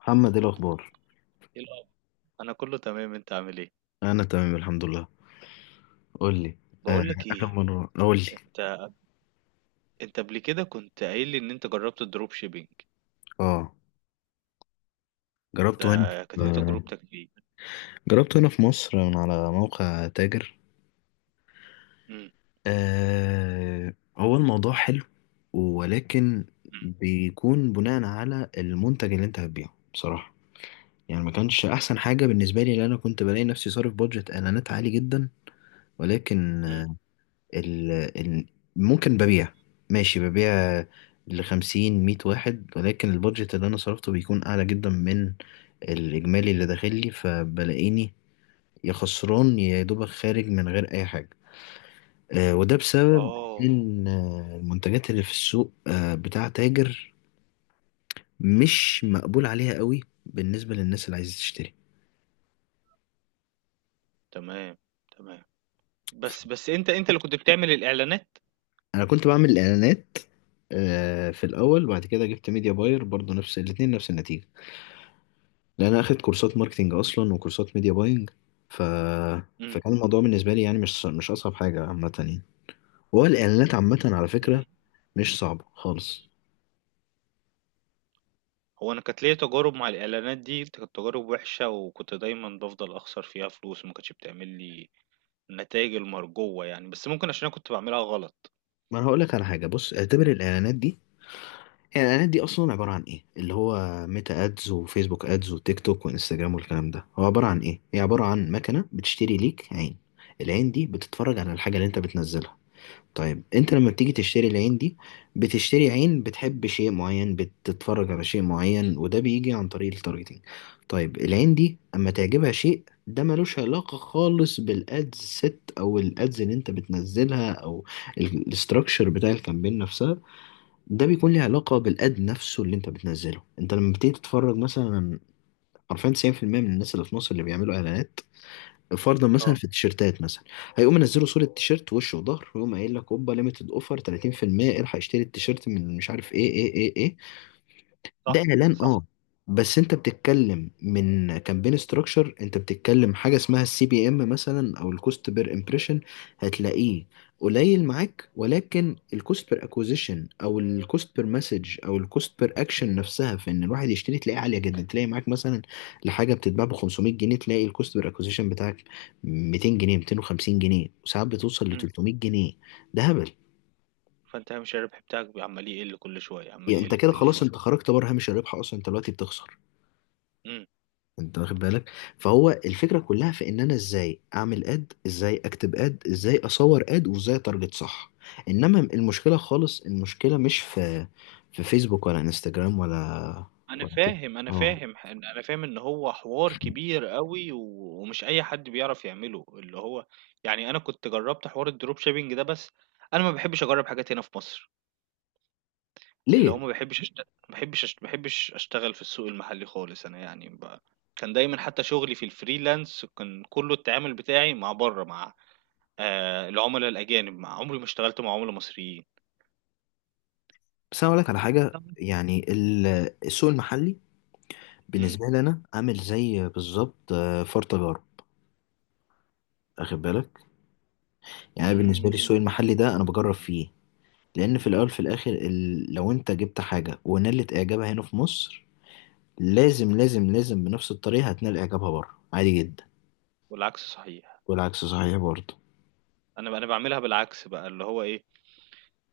محمد، ايه الاخبار؟ إيه الأخبار؟ انا كله تمام، انت عامل ايه؟ انا تمام الحمد لله. قول لي. آه، بقول لك اخر ايه؟ مره قول لي. انت انت قبل كده كنت قايل لي ان انت جربت الدروب شيبينج؟ اه، ده جربته هنا. كانت ايه آه، تجربتك فيه؟ جربته هنا في مصر من على موقع تاجر. امم. آه، هو الموضوع حلو، ولكن بيكون بناء على المنتج اللي انت هتبيعه، بصراحه يعني ما كانش احسن حاجه بالنسبه لي، لان انا كنت بلاقي نفسي صارف بادجت اعلانات عالي جدا. ولكن امم. ال... ال... ممكن ببيع، ماشي ببيع لخمسين مية واحد، ولكن البادجت اللي أنا صرفته بيكون أعلى جدا من الإجمالي اللي داخل لي، فبلاقيني يا خسران يا دوبك خارج من غير أي حاجة. وده بسبب اه، إن المنتجات اللي في السوق، بتاع تاجر مش مقبول عليها قوي بالنسبة للناس اللي عايزة تشتري. تمام، تمام. بس انت اللي كنت بتعمل الاعلانات؟ أنا كنت بعمل إعلانات في الأول، بعد كده جبت ميديا باير برضو نفس الاتنين نفس النتيجة، لان انا اخدت كورسات ماركتينج اصلا وكورسات ميديا باينج. ف امم. فكان الموضوع بالنسبه لي يعني مش اصعب حاجه عامه يعني. هو الاعلانات عامه على امم. فكره مش صعبه خالص. هو انا كانت ليا تجارب مع الاعلانات دي، كانت تجارب وحشه، وكنت دايما بفضل اخسر فيها فلوس، وما كانتش بتعمل لي النتائج المرجوه يعني. بس ممكن عشان انا كنت بعملها غلط. ما انا هقول لك على حاجه، بص، اعتبر الاعلانات دي، الاعلانات دي اصلا عباره عن ايه؟ اللي هو ميتا ادز وفيسبوك ادز وتيك توك وانستجرام والكلام ده، هو عباره عن ايه؟ هي عباره عن مكنه بتشتري ليك عين، العين دي بتتفرج على الحاجه اللي انت بتنزلها. طيب انت لما بتيجي تشتري العين دي، بتشتري عين بتحب شيء معين، بتتفرج على شيء معين، وده بيجي عن طريق التارجتينج. طيب العين دي اما تعجبها شيء، ده ملوش علاقة خالص بالادز سيت او الادز اللي انت بتنزلها او الاستراكشر بتاع الكامبين نفسها. ده بيكون ليه علاقة بالاد نفسه اللي انت بتنزله. انت لما بتيجي تتفرج مثلا، حرفيا 90% من الناس اللي في مصر اللي بيعملوا اعلانات، فرضا مثلا اه، في التيشيرتات مثلا، هيقوم منزله صورة تيشيرت وش وظهر، ويقوم قايل لك اوبا ليميتد اوفر 30%، الحق اشتري التيشيرت من مش عارف ايه ايه ايه ايه. ده صح، اعلان، صح. اه، بس انت بتتكلم من كامبين ستراكشر، انت بتتكلم حاجه اسمها السي بي ام مثلا، او الكوست بير امبريشن، هتلاقيه قليل معاك. ولكن الكوست بير اكوزيشن او الكوست بير مسج او الكوست بير اكشن نفسها في ان الواحد يشتري، تلاقيها عاليه جدا. تلاقي معاك مثلا لحاجه بتتباع ب 500 جنيه، تلاقي الكوست بير اكوزيشن بتاعك 200 جنيه، 250 جنيه، وساعات بتوصل ل 300 جنيه. ده هبل. فأنت هامش الربح بتاعك عمّال يقل كل شوية، عمّال يعني انت يقل كده كل خلاص، شوية. انت خرجت بره هامش الربح اصلا، انت دلوقتي بتخسر. إمم. انت واخد بالك؟ فهو الفكره كلها في ان انا ازاي اعمل اد، ازاي اكتب اد، ازاي اصور اد، وازاي اتارجت صح. انما المشكله خالص، المشكله مش في، في فيسبوك ولا انستجرام ولا أنا ولا تيك توك. فاهم، أنا اه. فاهم ح أنا فاهم إن هو حوار كبير أوي، ومش أي حد بيعرف يعمله، اللي هو يعني، أنا كنت جرّبت حوار الdrop shipping ده. بس أنا ما باحبّش أجرّب حاجات هنا في مصر، اللي هو ليه؟ ما باحبّش أشتغل في السوق المحلي خالص، أنا يعني كان دايمًا حتّى شغلي في الfreelance كان كُلّه التعامل بتاعي مع برّه، مع العُملا الأجانب، مع، عمري ما اشتغلت مع عُملا مصريين. بس انا اقول لك على حاجه، نعم. يعني السوق المحلي إمم. بالنسبه لي انا عامل زي بالظبط فار تجارة، واخد بالك؟ يعني بالنسبه لي إمم. السوق المحلي ده انا بجرب فيه، لان في الاول في الاخر لو انت جبت حاجه ونالت اعجابها هنا في مصر، لازم لازم لازم بنفس الطريقة هتنال إعجابها بره عادي جدا. والعكس صحيح. والعكس صحيح برضه. أنا باعملها بالعكس بقى، اللي هو إيه،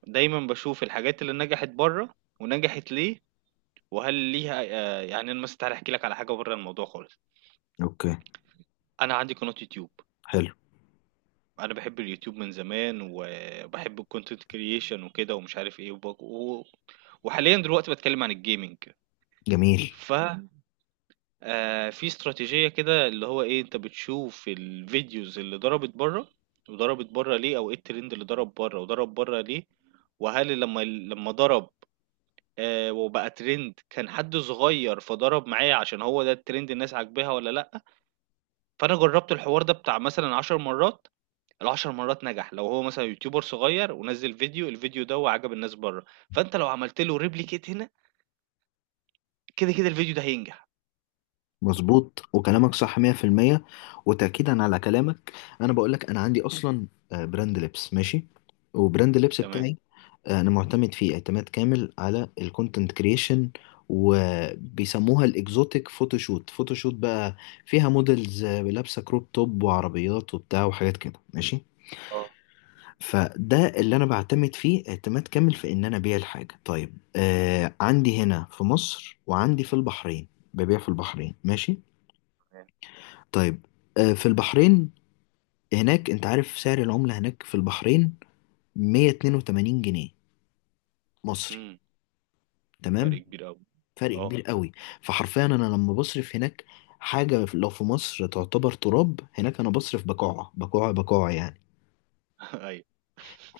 دايمًا باشوف الحاجات اللي نجحت برّه ونجحت ليه، وهل ليها يعني أنا مثلًا تعالَ أحكي لك على حاجة برّه الموضوع خالص. أوكي. أنا عندي قناة يوتيوب، حلو. أنا باحب اليوتيوب من زمان وباحب الcontent creation وكده ومش عارف إيه وباك، وحاليًا دلوقتي باتكلّم عن الgaming. جميل. ف في استراتيجية كده اللي هو ايه، انت بتشوف الفيديوز اللي ضربت بره وضربت بره ليه، او ايه الترند اللي ضرب بره وضرب بره ليه، وهل لما ضرب وبقى ترند، كان حد صغير فضرب معايا عشان هو ده الترند، الناس عاجباها ولا لا. فانا جربت الحوار ده بتاع مثلا 10 مرات، ال10 مرات نجح. لو هو مثلا يوتيوبر صغير ونزل فيديو، الفيديو ده وعجب الناس بره، فانت لو عملت له ريبليكيت هنا، كده كده الفيديو ده هينجح. مظبوط، وكلامك صح 100%. وتأكيدا على كلامك، أنا بقولك، أنا عندي أصلا براند لبس ماشي، وبراند اللبس تمام. بتاعي، أنا معتمد فيه اعتماد كامل على الكونتنت كريشن، وبيسموها الاكزوتيك فوتوشوت، فوتوشوت بقى فيها موديلز لابسة كروب توب وعربيات وبتاع وحاجات كده ماشي. اه، فده اللي انا بعتمد فيه اعتماد كامل في ان انا ابيع الحاجه. طيب آه، عندي هنا في مصر وعندي في البحرين، ببيع في البحرين ماشي. تمام. طيب آه، في البحرين هناك، انت عارف سعر العمله هناك في البحرين؟ 182 جنيه مصري. امم. فرق تمام. كبير قوي. فرق اه. كبير قوي. فحرفيا انا لما بصرف هناك حاجه لو في مصر تعتبر تراب، هناك انا بصرف بقاعه بقاعه بقاعه يعني. أيوه.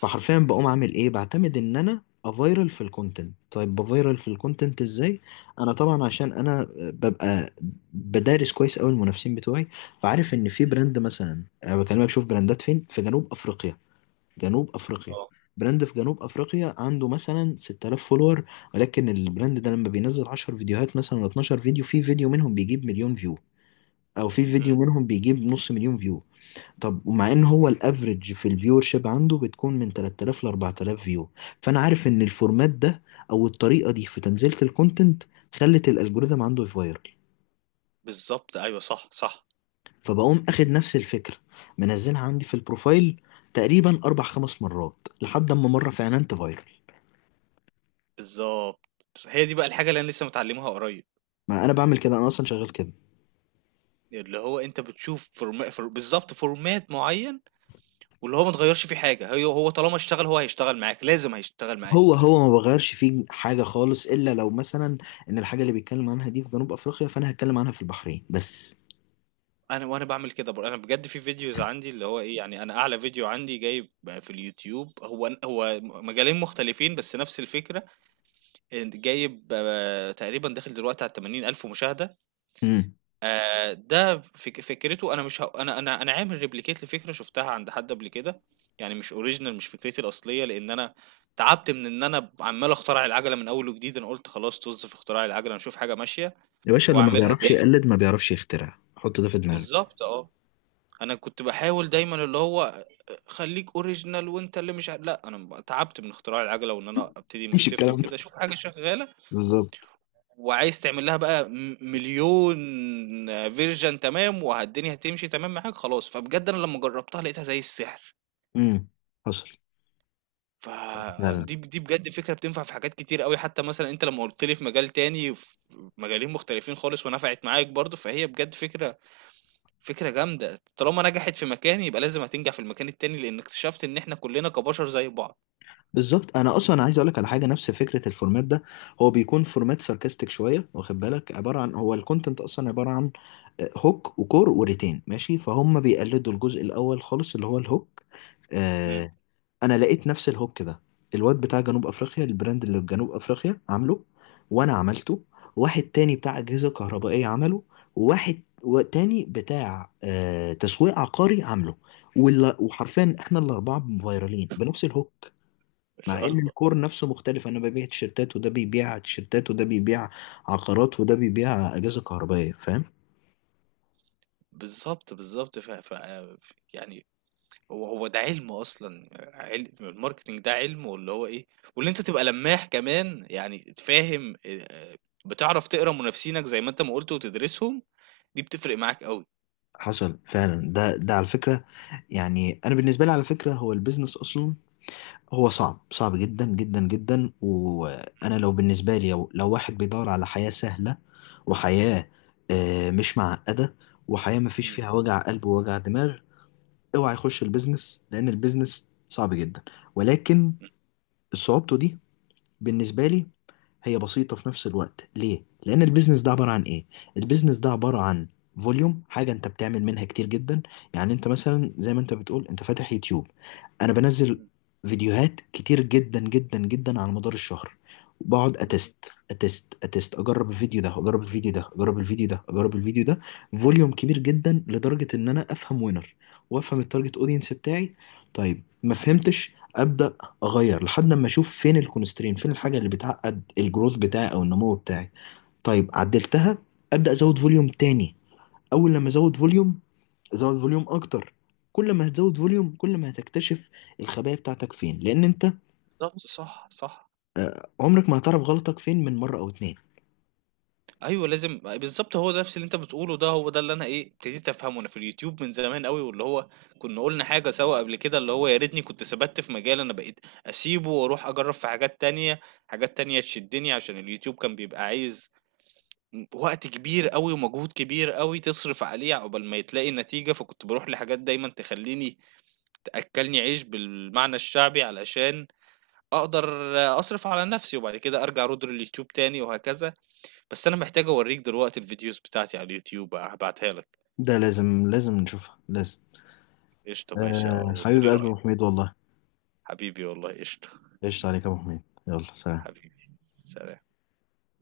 فحرفيا بقوم اعمل ايه، بعتمد ان انا افايرل في الكونتنت. طيب بفايرل في الكونتنت ازاي؟ انا طبعا عشان انا ببقى بدارس كويس قوي المنافسين بتوعي، فعارف ان في إمم. براند مثلا، أنا بكلمك شوف براندات فين، في جنوب افريقيا. جنوب افريقيا. آه. براند في جنوب افريقيا عنده مثلا 6،000 فولور، ولكن البراند ده لما بينزل 10 فيديوهات مثلا ولا 12 فيديو، في فيديو منهم بيجيب مليون فيو، او في فيديو إمم. منهم بيجيب نص مليون فيو. طب ومع ان هو الافريج في الفيور شيب عنده بتكون من 3،000 ل 4،000 فيو، فانا عارف ان الفورمات ده او الطريقه دي في تنزيله الكونتنت خلت الالجوريثم عنده يفايرل. بالضبط، أيوه صح، صح. فبقوم اخد نفس الفكره، منزلها عندي في البروفايل تقريبا اربع خمس مرات، لحد اما مره فعلا تفايرل. بالضبط. بس هي دي بقى الحاجة اللي أنا لسه متعلّمها قريب. ما انا بعمل كده، انا اصلا شغال كده. اللي هو أنت بتشوف فورما فور بالضبط فورمات معيّن، واللي هو ما تغيّرش فيه حاجة. هي هو طالما اشتغل، هو هيشتغل معاك، لازم هيشتغل هو معاك. هو ما بغيرش فيه حاجه خالص، الا لو مثلا ان الحاجه اللي بيتكلم عنها دي في جنوب افريقيا، فانا هتكلم عنها في البحرين بس. أنا وأنا باعمل كده بر أنا بجد في فيديوز عندي اللي هو إيه، يعني أنا أعلى فيديو عندي جايب في اليوتيوب هو ن هو م مجالين مختلفين بس نفس الفكرة، إن جايب تقريبًا داخل دلوقتي على ال80.000 مشاهدة. امم. ده فكرته. أنا مش ه أنا عامل replicate لفكرة شُفتها عند حد قبل كده، يعني مش original، مش فكرتي الأصلية، لإن أنا تعبت من إن أنا عمّال أخترع العَجَلة من أول وجديد. أنا قُلت خلاص، طُز في اختراع العَجَلة، أنا أشوف حاجة ماشية يا باشا، اللي ما وأعملها بيعرفش تاني. يقلد ما بيعرفش يخترع، حط ده في دماغك. بالضبط آه. أنا كنت باحاول دايمًا اللي هو خلّيك original، وأنت اللي مش ع لأ، أنا ب تعبت من اختراع العَجَلة وإن أنا أبتدي من مش الصفر الكلام ده وكده. شوف حاجة شغّالة بالظبط. وعايز تعمل لها بقى مليون فيرجن. تمام. والدنيا هتمشي تمام معاك خلاص. فبجد انا لما جربتها لقيتها زي السحر. امم. حصل. لا لا. فدي بجد فكرة بتنفع في حاجات كتير قوي، حتى مثلا انت لما قلت لي في مجال تاني، في مجالين مختلفين خالص ونفعت معاك برضو. فهي بجد فكرة جامدة. طالما نجحت في مكان، يبقى لازم هتنجح في المكان التاني، لان اكتشفت ان احنا كلنا كبشر زي بعض. بالظبط. انا اصلا عايز اقول لك على حاجه، نفس فكره الفورمات ده هو بيكون فورمات ساركاستيك شويه، واخد بالك؟ عباره عن، هو الكونتنت اصلا عباره عن هوك وكور وريتين ماشي، فهم بيقلدوا الجزء الاول خالص اللي هو الهوك. امم. انا لقيت نفس الهوك ده الواد بتاع جنوب افريقيا، البراند اللي في جنوب افريقيا، عامله، وانا عملته، واحد تاني بتاع اجهزه كهربائيه عمله، وواحد تاني بتاع آه تسويق عقاري عامله. وحرفيا احنا الاربعه فايرالين بنفس الهوك، ان مع شاء ان الله. الكور نفسه مختلف. انا ببيع تيشيرتات، وده بيبيع تيشيرتات، وده بيبيع عقارات، وده بيبيع اجهزه كهربائيه، فاهم؟ بالظبط، بالظبط. يعني هو هو ده علم اصلا، علم الماركتنج ده علم، واللي هو ايه، واللي انت تبقى لماح كمان يعني تفهم بتعرف تقرا منافسينك زي ما انت ما قلت وتدرسهم. دي بتفرق معاك قوي. حصل فعلا. ده على فكره، يعني انا بالنسبه لي على فكره هو البيزنس اصلا، هو صعب صعب جدا جدا جدا. وانا لو بالنسبه لي، لو, واحد بيدور على حياه سهله، وحياه مش معقده، وحياه ما فيش م- فيها وجع قلب ووجع دماغ، اوعى يخش البيزنس، لان البيزنس صعب جدا. ولكن م- صعوبته دي بالنسبه لي هي بسيطة في نفس الوقت. ليه؟ لأن البيزنس ده عبارة عن إيه؟ البيزنس ده عبارة عن فوليوم، حاجة أنت بتعمل منها كتير جدا. يعني أنت مثلا زي ما أنت بتقول، أنت فاتح يوتيوب، أنا بنزل م- فيديوهات كتير جدا جدا جدا على مدار الشهر، وبقعد م. أتست أتست أتست، أجرب الفيديو ده، أجرب الفيديو ده، أجرب الفيديو ده، أجرب الفيديو ده. فوليوم كبير جدا لدرجة إن أنا أفهم وينر، وأفهم التارجت أودينس بتاعي. طيب ما فهمتش، أبدأ اغير لحد ما اشوف فين الكونسترين، فين الحاجه اللي بتعقد الجروث بتاعي او النمو بتاعي. طيب عدلتها، ابدا ازود فوليوم تاني. اول لما ازود فوليوم، ازود فوليوم اكتر. كل ما هتزود فوليوم، كل ما هتكتشف الخبايا بتاعتك فين، لان انت بالظبط، صح، صح. عمرك ما هتعرف غلطك فين من مره او اتنين. ايوه، لازم. بالظبط هو ده نفس اللي انت بتقوله، ده هو ده اللي انا ايه ابتديت افهمه، انا في اليوتيوب من زمان قوي. واللي هو كنا قلنا حاجه سوا قبل كده، اللي هو يا ريتني كنت ثبت في مجال. انا بقيت اسيبه واروح اجرب في حاجات تانية، حاجات تانية تشدني، عشان اليوتيوب كان بيبقى عايز وقت كبير أوي ومجهود كبير أوي تصرف عليه عقبال ما تلاقي نتيجة، فكنت باروح لحاجات دايمًا تخلّيني تأكّلني عيش بالمعنى الشعبي علشان أقدر أصرف على نَفْسي، وبعد كده أرجع أرُوض لليوتيوب تاني وهكذا. بس أنا محتاج أورّيك دلوقتي الفيديوز بتاعتي على اليوتيوب، هابعتها لك. ده لازم لازم نشوفها لازم. قشطة، ماشي، آه وتقول حبيب لي قلبي يا ابو رأيك. حميد والله. حبيبي والله، قشطة. ايش عليك يا ابو حميد. يلا سلام. حبيبي. سلام.